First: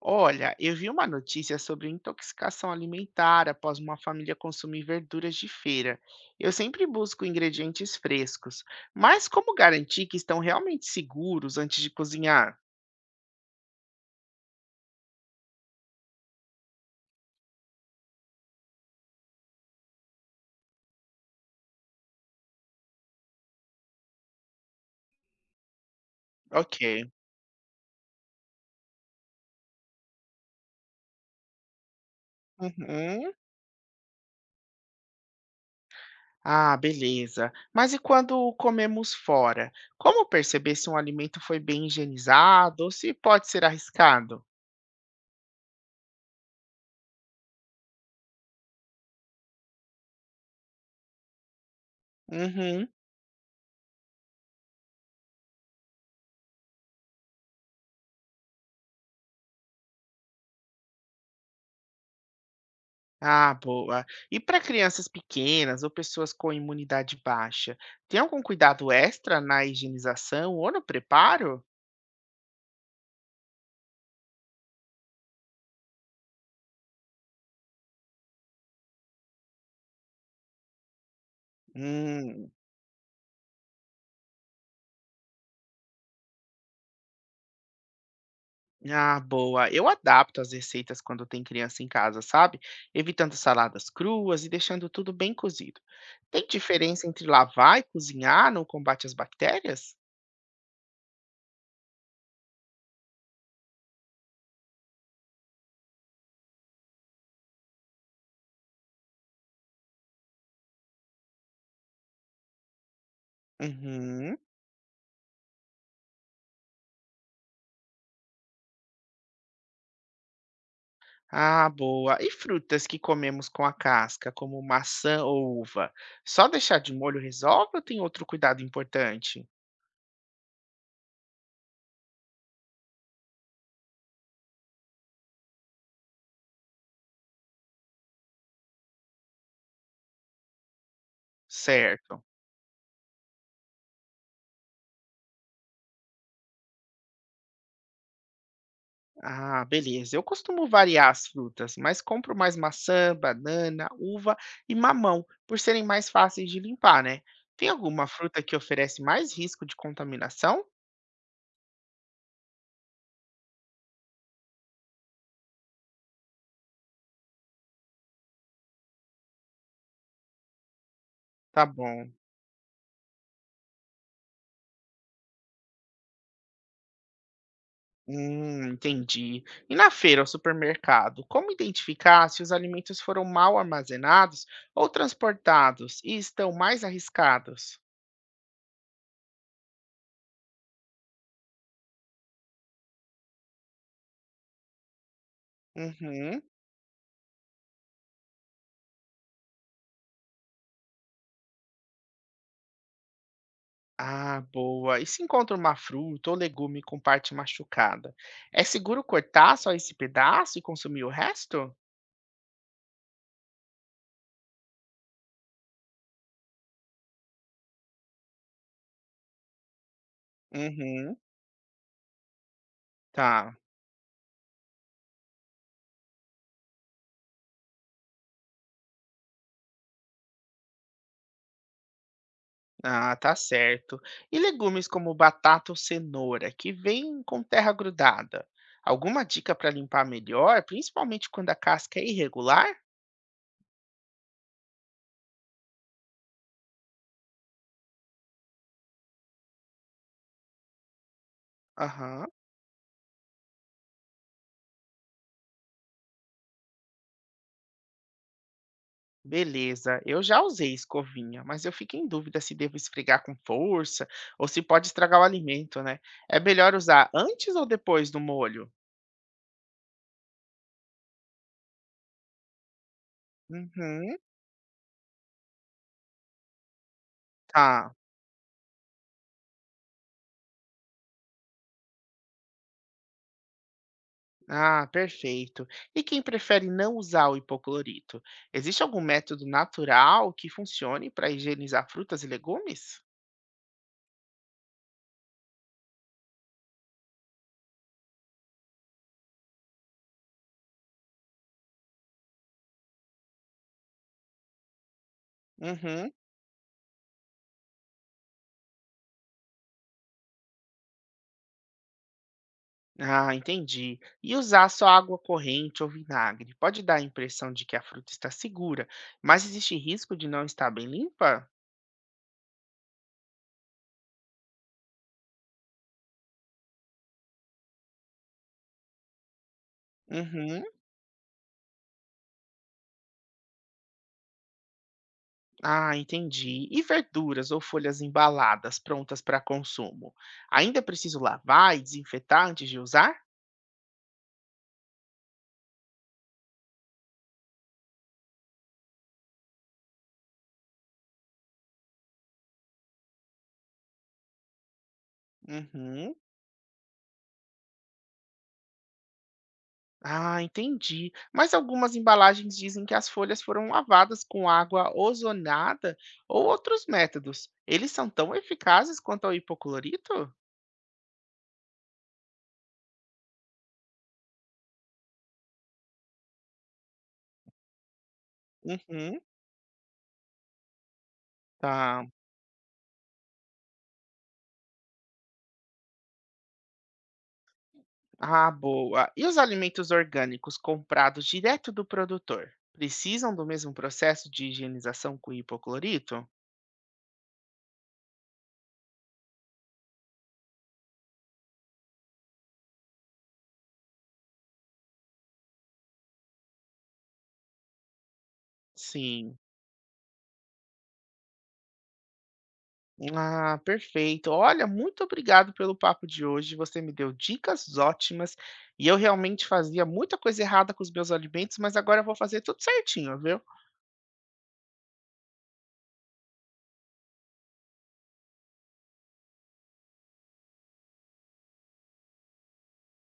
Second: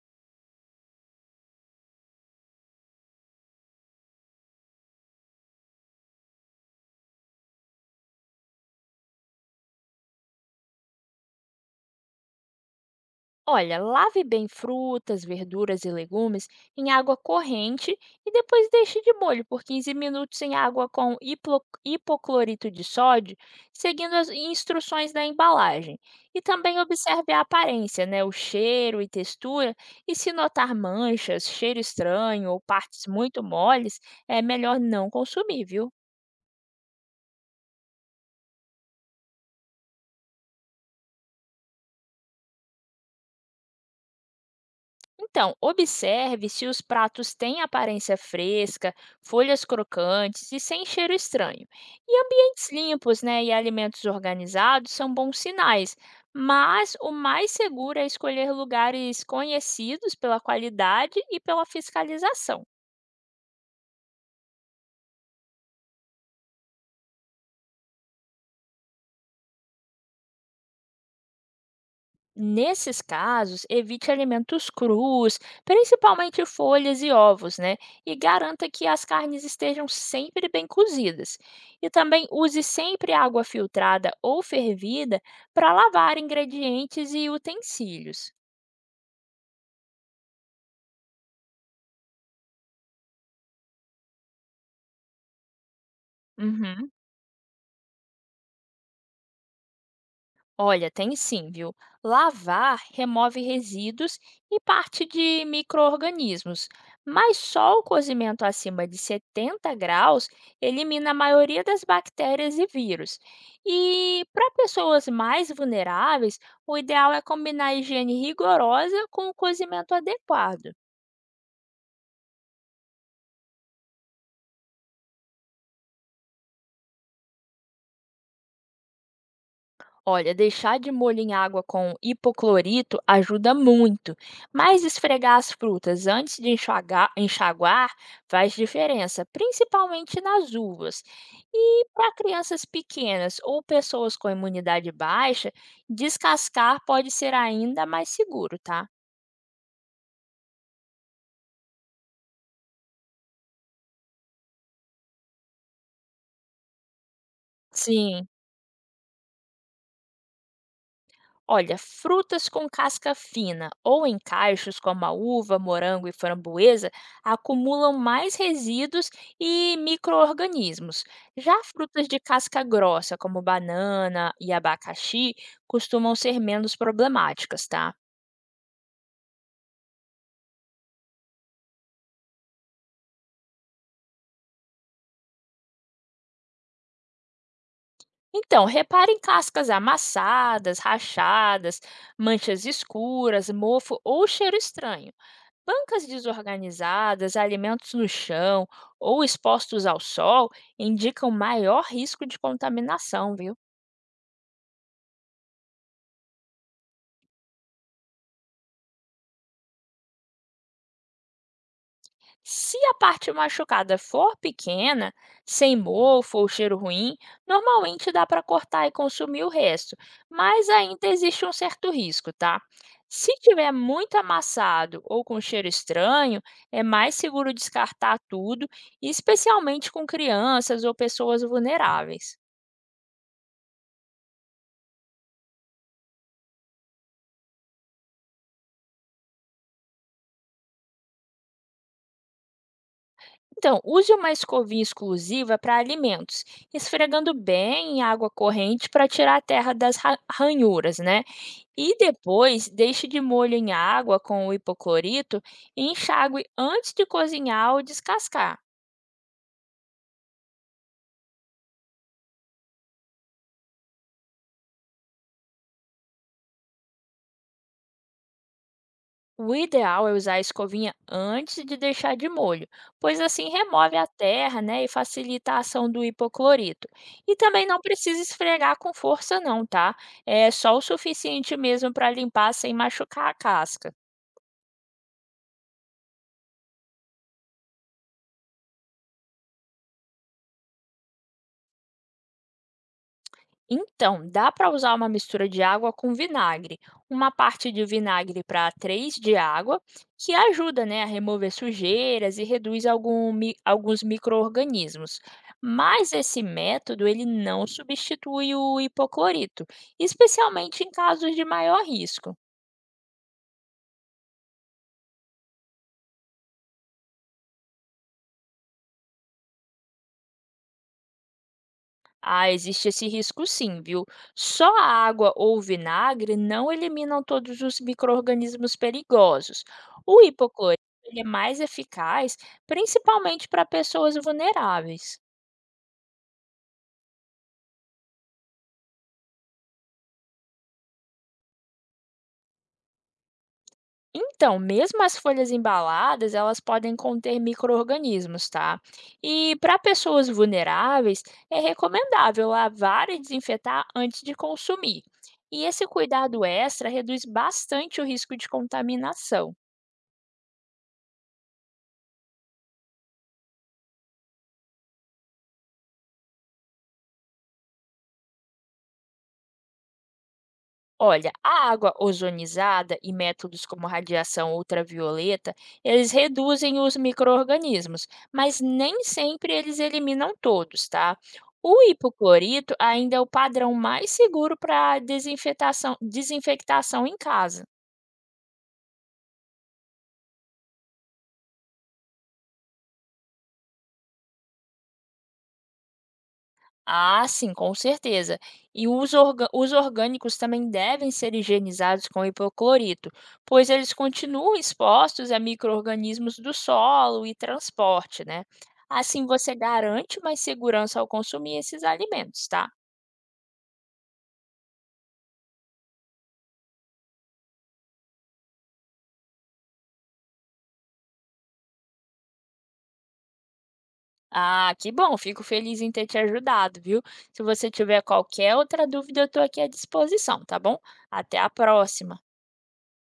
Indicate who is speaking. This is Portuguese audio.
Speaker 1: Olha, eu vi uma notícia sobre intoxicação alimentar após uma família consumir verduras de feira. Eu sempre busco ingredientes frescos, mas como garantir que estão realmente seguros antes de cozinhar?
Speaker 2: Olha, lave bem frutas, verduras e legumes em água corrente e depois deixe de molho por 15 minutos em água com hipoclorito de sódio, seguindo as instruções da embalagem. E
Speaker 1: Ok.
Speaker 2: também observe a aparência, né, o cheiro e textura, e se notar manchas, cheiro estranho ou partes
Speaker 1: Uhum.
Speaker 2: muito moles, é melhor não consumir, viu?
Speaker 1: Ah, beleza. Mas e quando comemos fora? Como perceber se um alimento foi bem higienizado ou se pode ser arriscado?
Speaker 2: Então, observe se os pratos têm aparência fresca, folhas crocantes e sem cheiro estranho. E ambientes
Speaker 1: Uhum.
Speaker 2: limpos, né, e alimentos organizados são bons sinais, mas o mais seguro é escolher lugares conhecidos pela qualidade e pela fiscalização.
Speaker 1: Ah, boa. E para crianças pequenas ou pessoas com imunidade baixa, tem algum cuidado extra na higienização ou no preparo?
Speaker 2: Nesses casos, evite alimentos crus, principalmente folhas e ovos, né? E garanta que as carnes estejam sempre bem cozidas. E também
Speaker 1: Hum,
Speaker 2: use sempre água filtrada ou fervida para lavar ingredientes e utensílios.
Speaker 1: ah, boa. Eu adapto as receitas quando tem criança em casa, sabe? Evitando saladas cruas e deixando tudo bem cozido. Tem
Speaker 2: Uhum.
Speaker 1: diferença entre lavar e cozinhar no combate às bactérias?
Speaker 2: Olha, tem sim, viu? Lavar remove resíduos e parte de micro-organismos, mas só o cozimento acima de 70 graus elimina a maioria das bactérias e vírus. E
Speaker 1: Uhum.
Speaker 2: para pessoas mais vulneráveis, o ideal é combinar a higiene rigorosa com o cozimento adequado.
Speaker 1: Ah, boa. E frutas que comemos com a casca, como maçã ou uva? Só deixar de molho resolve ou tem outro cuidado importante?
Speaker 2: Olha, deixar de molho em água com hipoclorito ajuda muito, mas esfregar as frutas antes de enxaguar faz diferença, principalmente nas uvas. E para
Speaker 1: Certo.
Speaker 2: crianças pequenas ou pessoas com imunidade baixa, descascar pode ser ainda mais seguro, tá?
Speaker 1: Ah, beleza. Eu costumo variar as frutas, mas compro mais maçã, banana, uva e mamão, por serem mais fáceis de limpar, né? Tem alguma
Speaker 2: Sim.
Speaker 1: fruta que oferece mais risco de contaminação?
Speaker 2: Olha, frutas com casca fina ou em cachos, como a uva, morango e framboesa, acumulam mais resíduos e micro-organismos. Já
Speaker 1: Tá
Speaker 2: frutas
Speaker 1: bom.
Speaker 2: de casca grossa, como banana e abacaxi, costumam ser menos problemáticas, tá?
Speaker 1: Entendi. E na feira ou supermercado, como identificar se os alimentos foram mal armazenados ou transportados e estão mais arriscados?
Speaker 2: Então, repare em cascas amassadas, rachadas, manchas escuras, mofo ou cheiro estranho. Bancas
Speaker 1: Uhum.
Speaker 2: desorganizadas, alimentos no chão ou expostos ao sol indicam maior risco de contaminação, viu?
Speaker 1: Ah, boa. E se encontra uma fruta ou legume com parte machucada, é seguro cortar só esse pedaço e consumir o resto?
Speaker 2: Se a parte machucada for pequena, sem mofo ou cheiro ruim, normalmente dá para cortar e consumir o resto, mas ainda
Speaker 1: Uhum.
Speaker 2: existe um certo risco, tá? Se
Speaker 1: Tá.
Speaker 2: tiver muito amassado ou com cheiro estranho, é mais seguro descartar tudo, especialmente com crianças ou pessoas vulneráveis.
Speaker 1: Ah, tá certo. E legumes como batata ou cenoura, que vêm com terra grudada. Alguma dica para limpar melhor, principalmente quando a casca é irregular?
Speaker 2: Então, use uma escovinha exclusiva para alimentos, esfregando bem em água corrente para tirar a terra das ranhuras, né? E
Speaker 1: Aham,
Speaker 2: depois deixe de molho em água com o hipoclorito e enxague antes de cozinhar ou descascar.
Speaker 1: beleza. Eu já usei escovinha, mas eu fico em dúvida se devo esfregar com força ou se pode estragar o alimento, né? É melhor usar antes ou depois do molho?
Speaker 2: O ideal é usar a escovinha antes de deixar de molho, pois assim remove a
Speaker 1: Uhum,
Speaker 2: terra, né, e facilita a ação do hipoclorito. E também não
Speaker 1: tá.
Speaker 2: precisa esfregar com força, não, tá? É só o suficiente mesmo para limpar sem machucar a casca.
Speaker 1: Ah, perfeito. E quem prefere não usar o hipoclorito? Existe algum método natural que funcione para higienizar frutas e legumes?
Speaker 2: Então, dá para usar uma mistura de água com vinagre. Uma parte de vinagre para 3 de água, que ajuda, né, a remover sujeiras e reduz alguns micro-organismos.
Speaker 1: Uhum.
Speaker 2: Mas esse método ele não substitui o hipoclorito, especialmente em casos de maior risco.
Speaker 1: Ah, entendi. E usar só água corrente ou vinagre? Pode dar a impressão de que a fruta está segura, mas existe risco de não estar bem limpa?
Speaker 2: Ah, existe esse risco sim, viu? Só a água ou vinagre não eliminam todos os micro-organismos perigosos. O
Speaker 1: Uhum.
Speaker 2: hipoclorito ele é mais eficaz, principalmente para pessoas vulneráveis.
Speaker 1: Ah, entendi. E verduras ou folhas embaladas prontas para consumo? Ainda é preciso lavar e desinfetar antes de usar?
Speaker 2: Então, mesmo as folhas embaladas, elas podem conter micro-organismos, tá? E para pessoas vulneráveis, é recomendável lavar e desinfetar antes de consumir. E esse
Speaker 1: Uhum.
Speaker 2: cuidado extra reduz bastante o risco de contaminação.
Speaker 1: Ah, entendi. Mas algumas embalagens dizem que as folhas foram lavadas com água ozonada ou outros métodos. Eles são tão eficazes quanto ao hipoclorito?
Speaker 2: Olha, a água ozonizada e métodos como radiação ultravioleta, eles reduzem os micro-organismos, mas nem
Speaker 1: Uhum,
Speaker 2: sempre eles eliminam todos, tá? O
Speaker 1: tá.
Speaker 2: hipoclorito ainda é o padrão mais seguro para desinfetação, desinfectação em casa.
Speaker 1: Ah, boa. E os alimentos orgânicos comprados direto do produtor? Precisam do mesmo processo de higienização com hipoclorito?
Speaker 2: Ah, sim, com certeza. E os, os orgânicos também devem ser higienizados com hipoclorito, pois eles continuam expostos a micro-organismos do solo e transporte, né? Assim
Speaker 1: Sim.
Speaker 2: você garante mais segurança ao consumir esses alimentos, tá?
Speaker 1: Ah, perfeito. Olha, muito obrigado pelo papo de hoje. Você me deu dicas ótimas e eu realmente fazia muita coisa errada com os meus alimentos, mas agora eu vou fazer tudo certinho, viu?
Speaker 2: Ah, que bom, fico feliz em ter te ajudado, viu? Se você tiver qualquer outra dúvida, eu estou aqui à disposição, tá bom? Até a próxima.